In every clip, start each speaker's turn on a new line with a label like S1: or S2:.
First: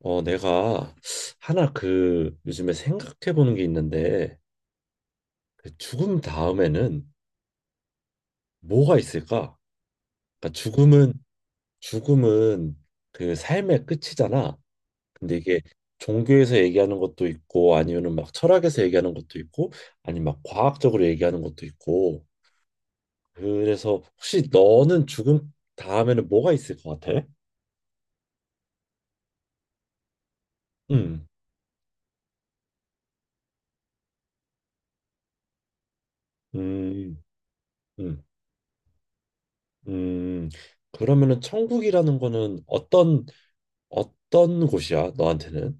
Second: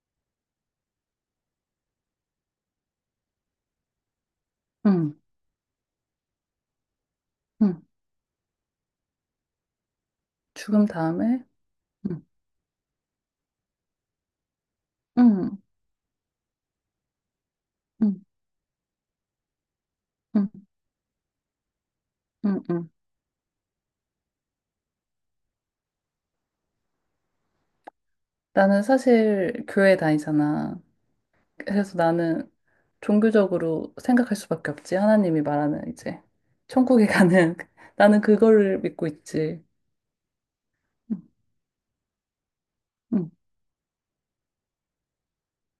S1: 내가 하나 요즘에 생각해 보는 게 있는데
S2: 응,
S1: 죽음 다음에는
S2: 응.
S1: 뭐가 있을까? 그러니까
S2: 죽음
S1: 죽음은
S2: 다음에? 응,
S1: 죽음은 삶의 끝이잖아. 근데
S2: 응,
S1: 이게 종교에서 얘기하는 것도 있고 아니면은
S2: 응,
S1: 막 철학에서 얘기하는 것도 있고 아니면 막
S2: 응,
S1: 과학적으로 얘기하는 것도 있고
S2: 응, 응.
S1: 그래서 혹시 너는 죽음 다음에는 뭐가 있을 것 같아?
S2: 나는 사실 교회 다니잖아.
S1: 음,
S2: 그래서 나는 종교적으로 생각할 수밖에 없지. 하나님이 말하는 이제 천국에
S1: 음,
S2: 가는 나는
S1: 음,
S2: 그거를 믿고 있지.
S1: 음.
S2: 응,
S1: 그러면은 천국이라는 거는 어떤
S2: 응.
S1: 어떤 곳이야, 너한테는?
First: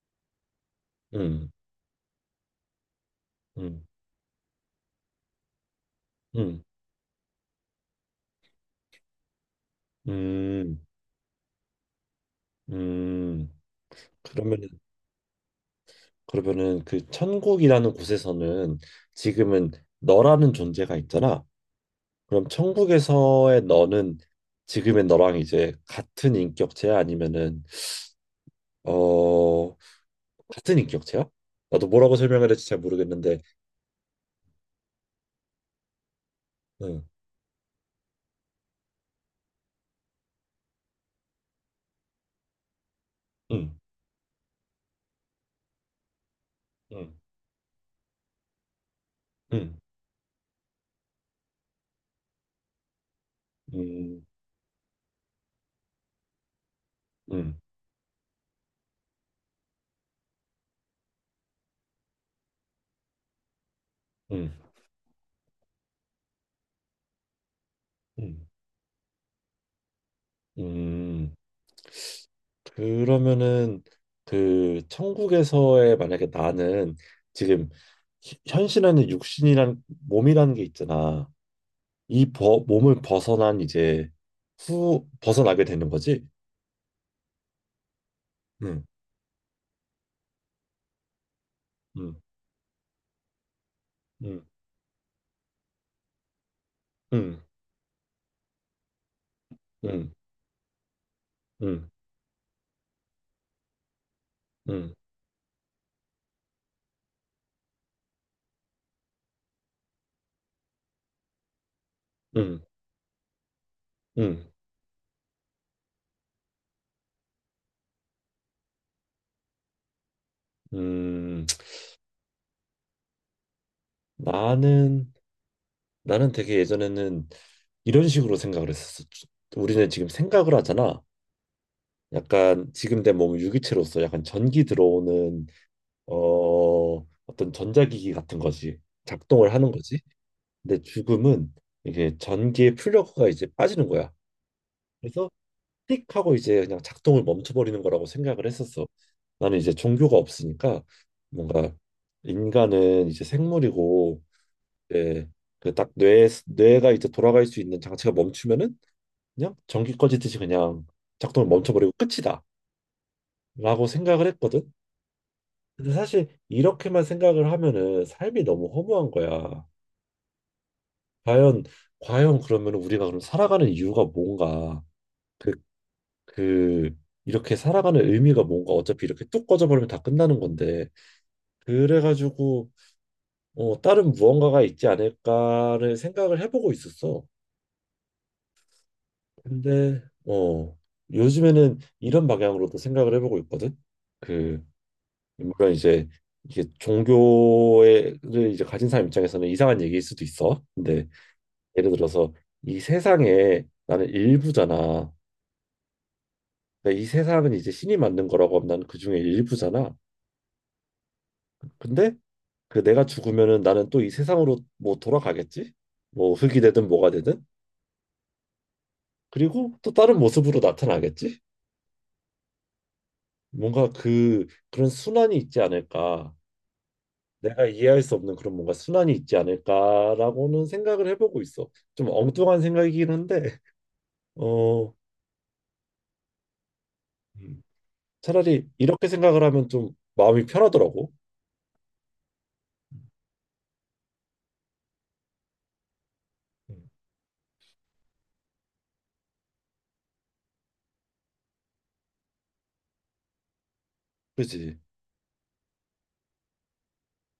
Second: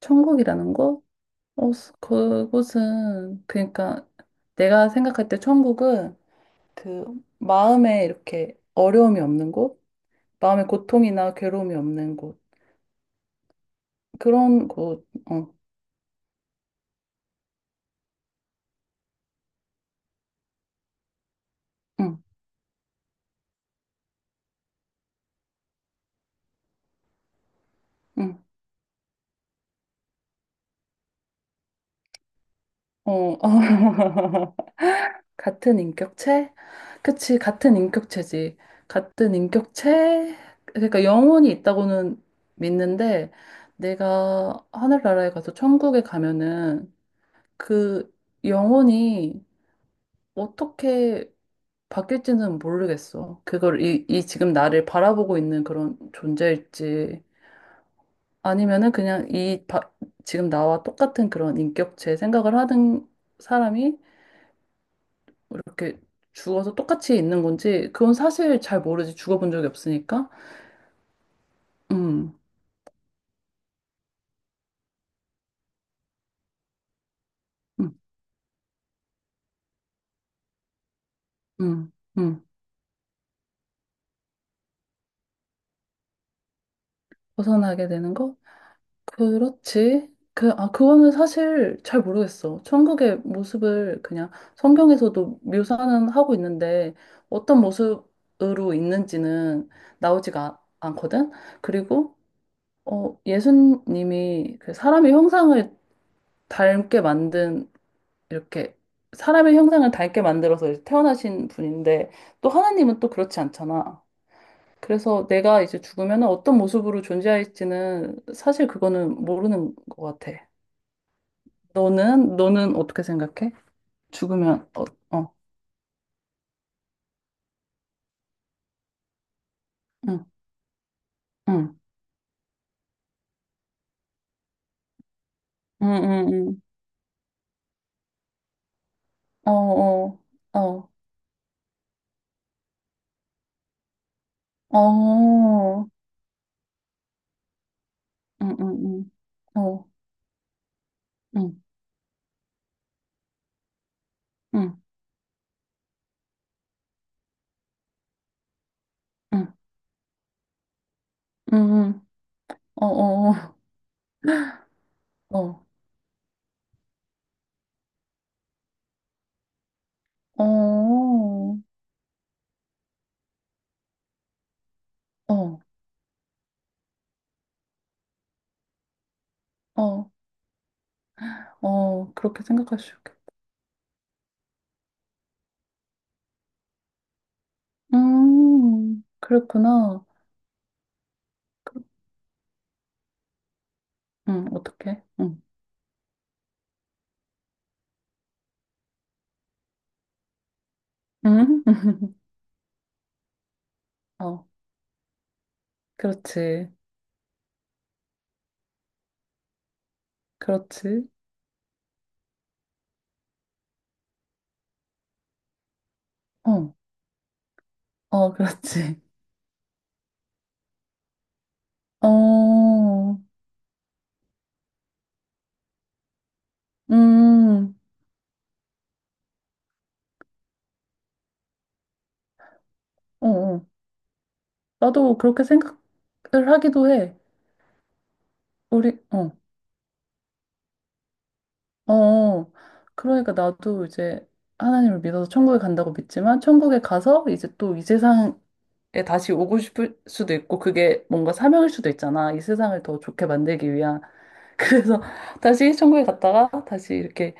S2: 천국이라는 거?
S1: 음,
S2: 그곳은
S1: 음,
S2: 그러니까 내가 생각할 때 천국은
S1: 음,
S2: 그 마음에 이렇게 어려움이 없는 곳, 마음에
S1: 음,
S2: 고통이나 괴로움이 없는 곳
S1: 음. 그러면은,
S2: 그런 곳. 어.
S1: 그러면은 천국이라는 곳에서는 지금은 너라는 존재가 있잖아.
S2: 응.
S1: 그럼 천국에서의 너는 지금의 너랑 이제 같은 인격체야? 아니면은,
S2: 응.
S1: 어, 같은 인격체야? 나도 뭐라고 설명을 할지 잘
S2: 어, 어.
S1: 모르겠는데,
S2: 같은 인격체?
S1: 응,
S2: 그치, 같은 인격체지. 같은 인격체? 그러니까 영혼이 있다고는 믿는데,
S1: 응,
S2: 내가 하늘나라에 가서 천국에 가면은
S1: 응,
S2: 그 영혼이
S1: 응,
S2: 어떻게 바뀔지는 모르겠어. 그걸 이,
S1: 응,
S2: 이 지금 나를 바라보고 있는 그런 존재일지,
S1: 응,
S2: 아니면은 그냥 이 바- 지금 나와 똑같은 그런 인격체 생각을 하는 사람이
S1: 응,
S2: 이렇게 죽어서 똑같이 있는 건지 그건
S1: 응,
S2: 사실 잘 모르지 죽어본 적이 없으니까.
S1: 응.
S2: 음,
S1: 그러면은 천국에서의 만약에 나는 지금
S2: 음,
S1: 현실 안에 육신이란 몸이라는 게 있잖아.
S2: 음,
S1: 이
S2: 음.
S1: 몸을 벗어난 이제 후 벗어나게 되는 거지.
S2: 벗어나게 되는 거?
S1: 응,
S2: 그렇지. 그거는 사실 잘
S1: 응,
S2: 모르겠어. 천국의 모습을 그냥
S1: 응,
S2: 성경에서도 묘사는 하고 있는데
S1: 응,
S2: 어떤 모습으로 있는지는
S1: 응,
S2: 나오지가 않거든?
S1: 응,
S2: 그리고, 어, 예수님이 그
S1: 응,
S2: 사람의 형상을 닮게 만든 이렇게 사람의 형상을 닳게 만들어서 이제 태어나신 분인데
S1: 응,
S2: 또
S1: 응.
S2: 하나님은 또 그렇지 않잖아.
S1: 응.
S2: 그래서 내가 이제 죽으면 어떤 모습으로 존재할지는 사실 그거는 모르는 것 같아.
S1: 음,
S2: 너는 어떻게 생각해? 죽으면 어,
S1: 나는
S2: 어,
S1: 나는 되게 예전에는 이런 식으로 생각을 했었어. 우리는 지금
S2: 응,
S1: 생각을 하잖아.
S2: 응,
S1: 약간 지금 내 몸은 유기체로서 약간 전기 들어오는
S2: 응, 응, 응,
S1: 어, 어떤 전자기기 같은 거지.
S2: 응,
S1: 작동을 하는 거지.
S2: 어,
S1: 근데
S2: 어,
S1: 죽음은 이게 전기의 플러그가 이제 빠지는 거야.
S2: 어,
S1: 그래서
S2: 어,
S1: 띡 하고 이제 그냥 작동을 멈춰버리는 거라고 생각을
S2: 응, 응,
S1: 했었어.
S2: 응,
S1: 나는 이제
S2: 어,
S1: 종교가 없으니까
S2: 응,
S1: 뭔가 인간은 이제 생물이고
S2: 응,
S1: 이제 그딱 뇌가 이제 돌아갈 수 있는 장치가 멈추면은
S2: 응,
S1: 그냥 전기 꺼지듯이 그냥 작동을
S2: 응,
S1: 멈춰버리고
S2: 응,
S1: 끝이다
S2: 응, 어, 어,
S1: 라고 생각을 했거든.
S2: 어,
S1: 근데 사실 이렇게만 생각을 하면은 삶이 너무 허무한 거야.
S2: 어,
S1: 과연 과연 그러면 우리가 그럼 살아가는 이유가 뭔가
S2: 어,
S1: 그
S2: 어.
S1: 그 이렇게 살아가는 의미가 뭔가 어차피 이렇게 뚝 꺼져버리면 다
S2: 어,
S1: 끝나는 건데
S2: 어, 그렇게
S1: 그래가지고
S2: 생각할 수 있겠다.
S1: 다른 무언가가 있지 않을까를 생각을 해보고 있었어. 근데
S2: 그렇구나.
S1: 어 요즘에는
S2: 그-
S1: 이런 방향으로도 생각을 해보고 있거든. 그
S2: 어떡해.
S1: 물론 이제 이게 종교를 이제 가진 사람 입장에서는 이상한 얘기일 수도 있어. 근데
S2: 음?
S1: 예를 들어서 이 세상에 나는
S2: 어,
S1: 일부잖아.
S2: 그렇지.
S1: 그러니까 이 세상은 이제 신이 만든 거라고 하면 나는 그중에 일부잖아.
S2: 그렇지.
S1: 근데 내가 죽으면은 나는 또 이 세상으로 뭐 돌아가겠지? 뭐 흙이
S2: 어,
S1: 되든 뭐가 되든.
S2: 어, 그렇지.
S1: 그리고 또 다른 모습으로 나타나겠지?
S2: 어,
S1: 뭔가 그런 순환이 있지 않을까? 내가
S2: 음,
S1: 이해할 수 없는 그런 뭔가 순환이 있지 않을까라고는 생각을 해보고 있어. 좀 엉뚱한 생각이긴
S2: 어,
S1: 한데
S2: 어.
S1: 어
S2: 나도 그렇게 생각을 하기도 해.
S1: 음. 차라리
S2: 우리,
S1: 이렇게
S2: 어,
S1: 생각을 하면 좀 마음이 편하더라고.
S2: 어. 그러니까 나도 이제 하나님을 믿어서 천국에 간다고 믿지만, 천국에
S1: 음.
S2: 가서 이제 또 이 세상 에 다시 오고 싶을 수도 있고 그게 뭔가 사명일 수도 있잖아. 이 세상을 더 좋게 만들기 위한
S1: 그지?
S2: 그래서 다시 천국에 갔다가 다시 이렇게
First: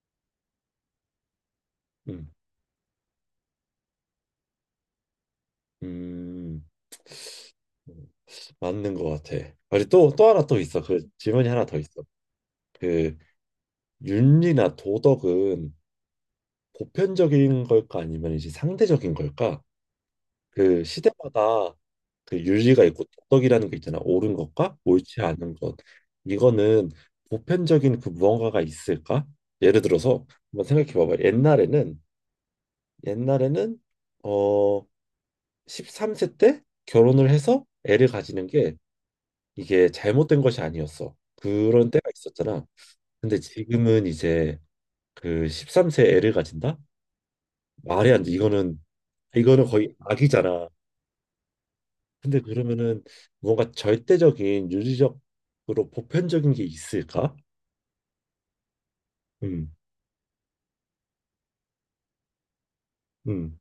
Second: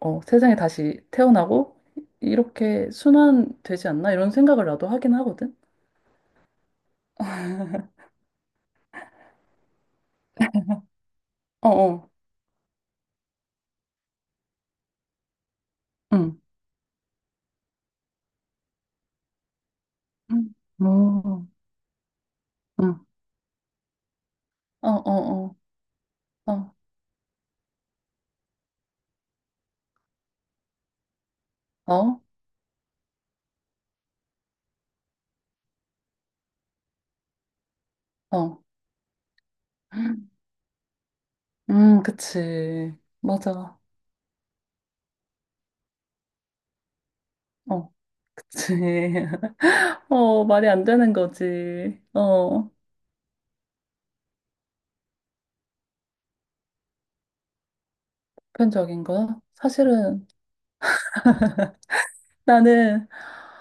S2: 어, 세상에 다시 태어나고
S1: 음.
S2: 이렇게 순환되지 않나 이런 생각을 나도 하긴 하거든.
S1: 음. 맞는 것 같아. 아니 또또 하나 또 있어. 그 질문이 하나
S2: 어,
S1: 더 있어.
S2: 어,
S1: 그 윤리나 도덕은
S2: 응,
S1: 보편적인 걸까 아니면 이제 상대적인 걸까?
S2: 응,
S1: 그
S2: 어,
S1: 시대마다 그 윤리가
S2: 응,
S1: 있고 도덕이라는 게 있잖아. 옳은 것과
S2: 어, 어,
S1: 옳지 않은
S2: 어,
S1: 것.
S2: 어,
S1: 이거는 보편적인 그 무언가가 있을까? 예를 들어서 한번 생각해 봐봐. 옛날에는
S2: 어,
S1: 옛날에는 어 13세 때 결혼을 해서 애를 가지는
S2: 어,
S1: 게 이게 잘못된 것이 아니었어. 그런 때가 있었잖아.
S2: 그치,
S1: 근데
S2: 맞아,
S1: 지금은 이제 그 13세 애를 가진다?
S2: 어,
S1: 말이 안 돼.
S2: 그치,
S1: 이거는 거의
S2: 어, 말이
S1: 악이잖아.
S2: 안 되는 거지,
S1: 근데
S2: 어,
S1: 그러면은 뭔가 절대적인 윤리적으로 보편적인 게 있을까?
S2: 보편적인 거
S1: 음,
S2: 사실은 나는
S1: 음,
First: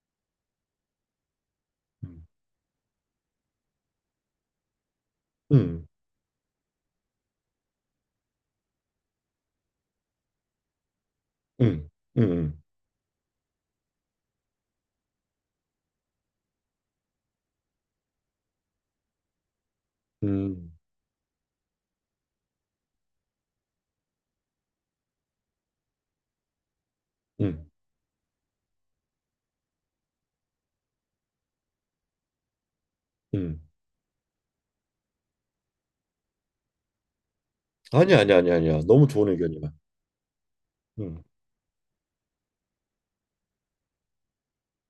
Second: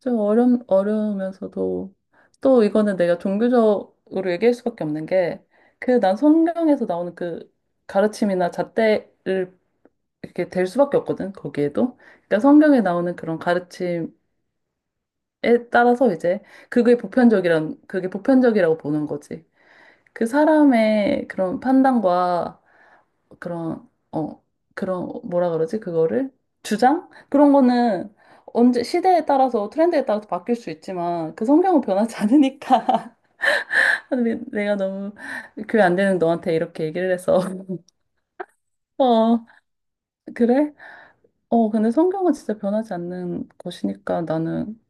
S2: 좀 어려우면서도
S1: 음,
S2: 또 이거는 내가 종교적으로 얘기할 수밖에 없는 게
S1: 음,
S2: 그 난 성경에서 나오는 그 가르침이나 잣대를 이렇게 될 수밖에 없거든.
S1: 음,
S2: 거기에도 그러니까
S1: 음,
S2: 성경에 나오는 그런 가르침에 따라서 이제 그게 보편적이라고 보는 거지. 그
S1: 음,
S2: 사람의 그런 판단과 그런, 어, 그런, 뭐라 그러지? 그거를? 주장? 그런
S1: 음,
S2: 거는 언제, 시대에 따라서, 트렌드에 따라서 바뀔 수 있지만, 그 성경은 변하지 않으니까.
S1: 음.
S2: 근데 내가 너무 교회 안 되는 너한테 이렇게 얘기를 해서.
S1: 아니 야 아니 아니 아니야. 너무 좋은
S2: 어,
S1: 의견이야.
S2: 그래?
S1: 음,
S2: 어, 근데 성경은 진짜 변하지 않는 것이니까 나는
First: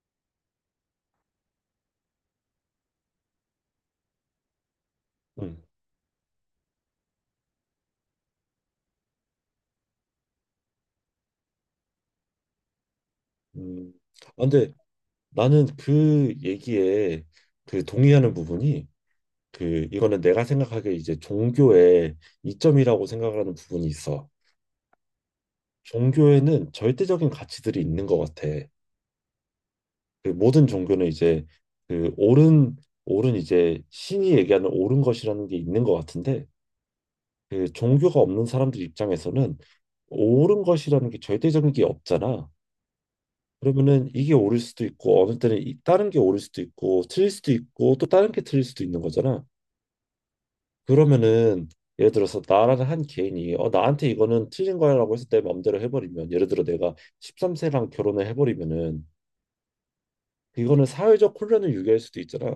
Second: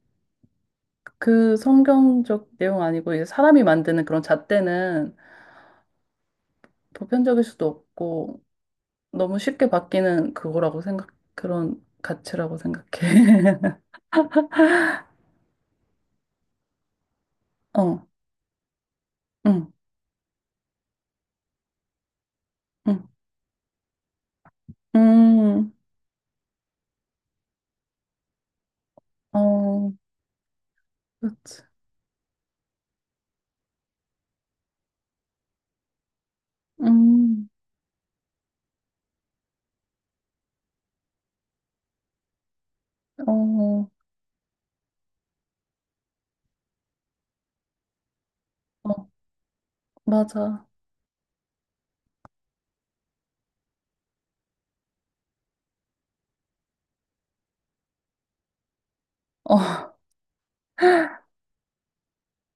S2: 그 성경적 내용 아니고, 이제 사람이 만드는 그런 잣대는
S1: 음,
S2: 보편적일 수도 없고, 너무 쉽게 바뀌는 그런 가치라고 생각해.
S1: 음. 아, 근데 나는 그 얘기에 그
S2: 어.
S1: 동의하는 부분이
S2: 응,
S1: 그 이거는 내가 생각하기에 이제 종교의
S2: 응,
S1: 이점이라고 생각하는 부분이 있어.
S2: 음,
S1: 종교에는 절대적인 가치들이 있는 것 같아.
S2: 어,
S1: 그 모든 종교는 이제
S2: 그렇지.
S1: 그 옳은 이제 신이 얘기하는 옳은 것이라는 게 있는 것 같은데
S2: 음,
S1: 그 종교가 없는 사람들 입장에서는 옳은 것이라는 게 절대적인 게 없잖아.
S2: 어,
S1: 그러면은 이게 옳을 수도 있고 어느 때는 다른 게 옳을 수도 있고 틀릴 수도 있고 또 다른 게 틀릴 수도 있는
S2: 어,
S1: 거잖아.
S2: 맞아.
S1: 그러면은 예를 들어서 나라는 한 개인이 나한테 이거는 틀린 거야라고 해서 내 맘대로 해버리면 예를 들어 내가 13세랑 결혼을 해버리면은
S2: 어,
S1: 이거는 사회적 혼란을 유발할 수도 있잖아.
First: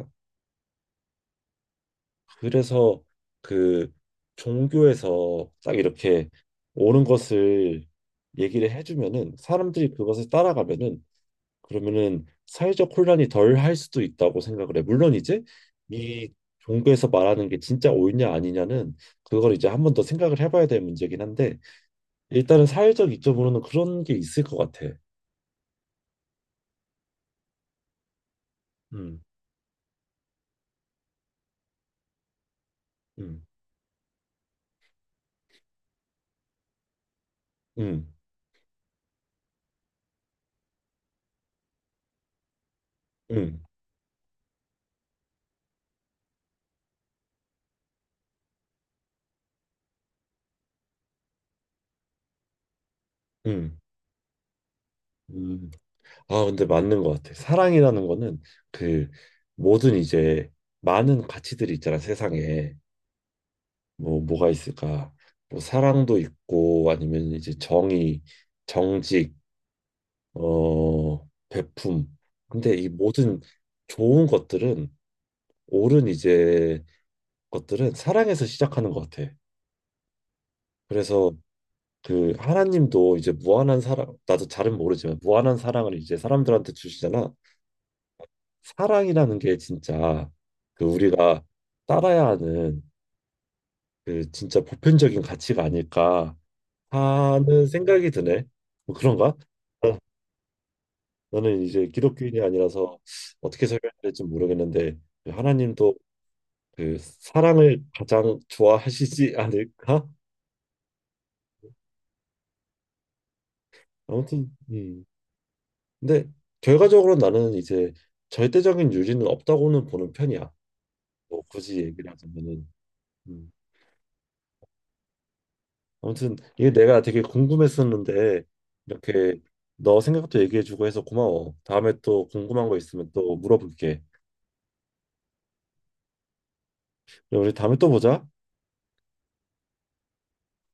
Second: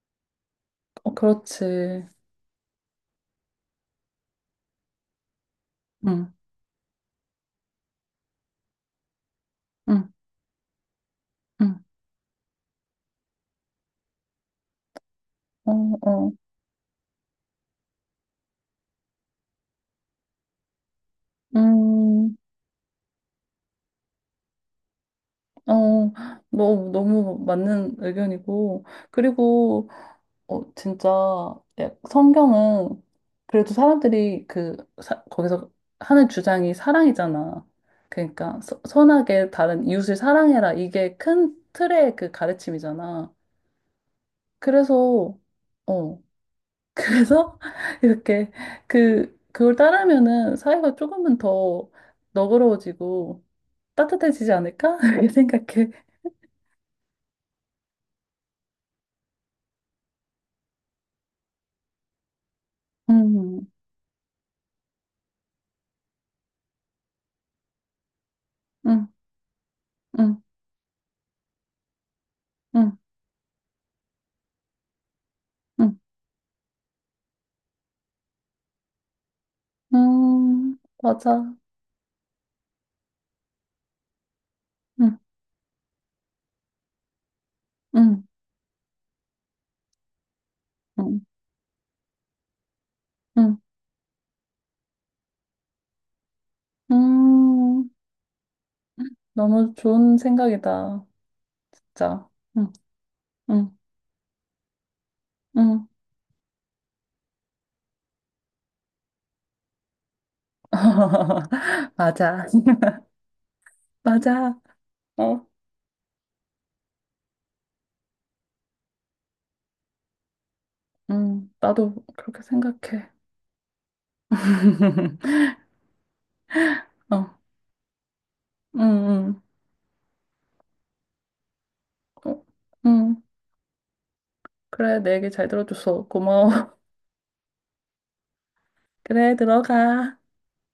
S2: 어, 그렇지.
S1: 그래서 그 종교에서 딱 이렇게
S2: 응,
S1: 옳은 것을 얘기를 해주면은 사람들이
S2: 응,
S1: 그것을 따라가면은
S2: 응,
S1: 그러면은 사회적 혼란이 덜 할 수도 있다고 생각을 해. 물론 이제
S2: 어,
S1: 이
S2: 어,
S1: 종교에서 말하는 게 진짜 옳냐 아니냐는 그걸 이제 한 번 더 생각을 해봐야 될 문제긴 한데
S2: 음,
S1: 일단은 사회적 이점으로는 그런 게 있을 것 같아.
S2: 어, 너무 맞는 의견이고.
S1: 음,
S2: 그리고, 어, 진짜, 성경은
S1: 음,
S2: 그래도 사람들이 거기서 하는 주장이 사랑이잖아.
S1: 음,
S2: 선하게 다른 이웃을 사랑해라. 이게 큰 틀의 그 가르침이잖아.
S1: 음,
S2: 그래서, 어, 그래서 이렇게 그걸 따르면은 사회가 조금은 더 너그러워지고
S1: 음,
S2: 따뜻해지지 않을까? 이렇게
S1: 음.
S2: 생각해.
S1: 아, 근데 맞는 것 같아. 사랑이라는 거는 그 모든 이제 많은 가치들이 있잖아, 세상에.
S2: 음,
S1: 뭐가 있을까? 뭐, 사랑도 있고, 아니면 이제 정의,
S2: 음,
S1: 정직,
S2: 음,
S1: 베품. 근데 이
S2: 음,
S1: 모든 좋은 것들은,
S2: 음,
S1: 옳은 이제 것들은 사랑에서 시작하는 것 같아. 그래서
S2: 맞아.
S1: 하나님도 이제 무한한 사랑, 나도 잘은
S2: 음,
S1: 모르지만 무한한 사랑을 이제 사람들한테 주시잖아.
S2: 음,
S1: 사랑이라는 게 진짜
S2: 음,
S1: 우리가 따라야 하는
S2: 음,
S1: 진짜 보편적인 가치가 아닐까 하는
S2: 음.
S1: 생각이 드네. 뭐 그런가?
S2: 너무
S1: 어,
S2: 좋은 생각이다.
S1: 나는 이제
S2: 진짜.
S1: 기독교인이
S2: 응,
S1: 아니라서 어떻게
S2: 응,
S1: 설명해야 될지 모르겠는데 그
S2: 응.
S1: 하나님도 그 사랑을 가장 좋아하시지 않을까?
S2: 맞아.
S1: 아무튼
S2: 맞아. 어,
S1: 근데 결과적으로 나는 이제 절대적인 유리는 없다고는 보는 편이야. 뭐
S2: 응,
S1: 굳이
S2: 나도
S1: 얘기를
S2: 그렇게
S1: 하자면은.
S2: 생각해.
S1: 음. 아무튼 이게 내가 되게
S2: 어.
S1: 궁금했었는데
S2: 응,
S1: 이렇게
S2: 응.
S1: 너 생각도 얘기해주고 해서 고마워. 다음에 또
S2: 어,
S1: 궁금한 거 있으면
S2: 응.
S1: 또 물어볼게.
S2: 그래, 내 얘기 잘 들어줘서 고마워.
S1: 우리 다음에 또 보자.
S2: 그래, 들어가.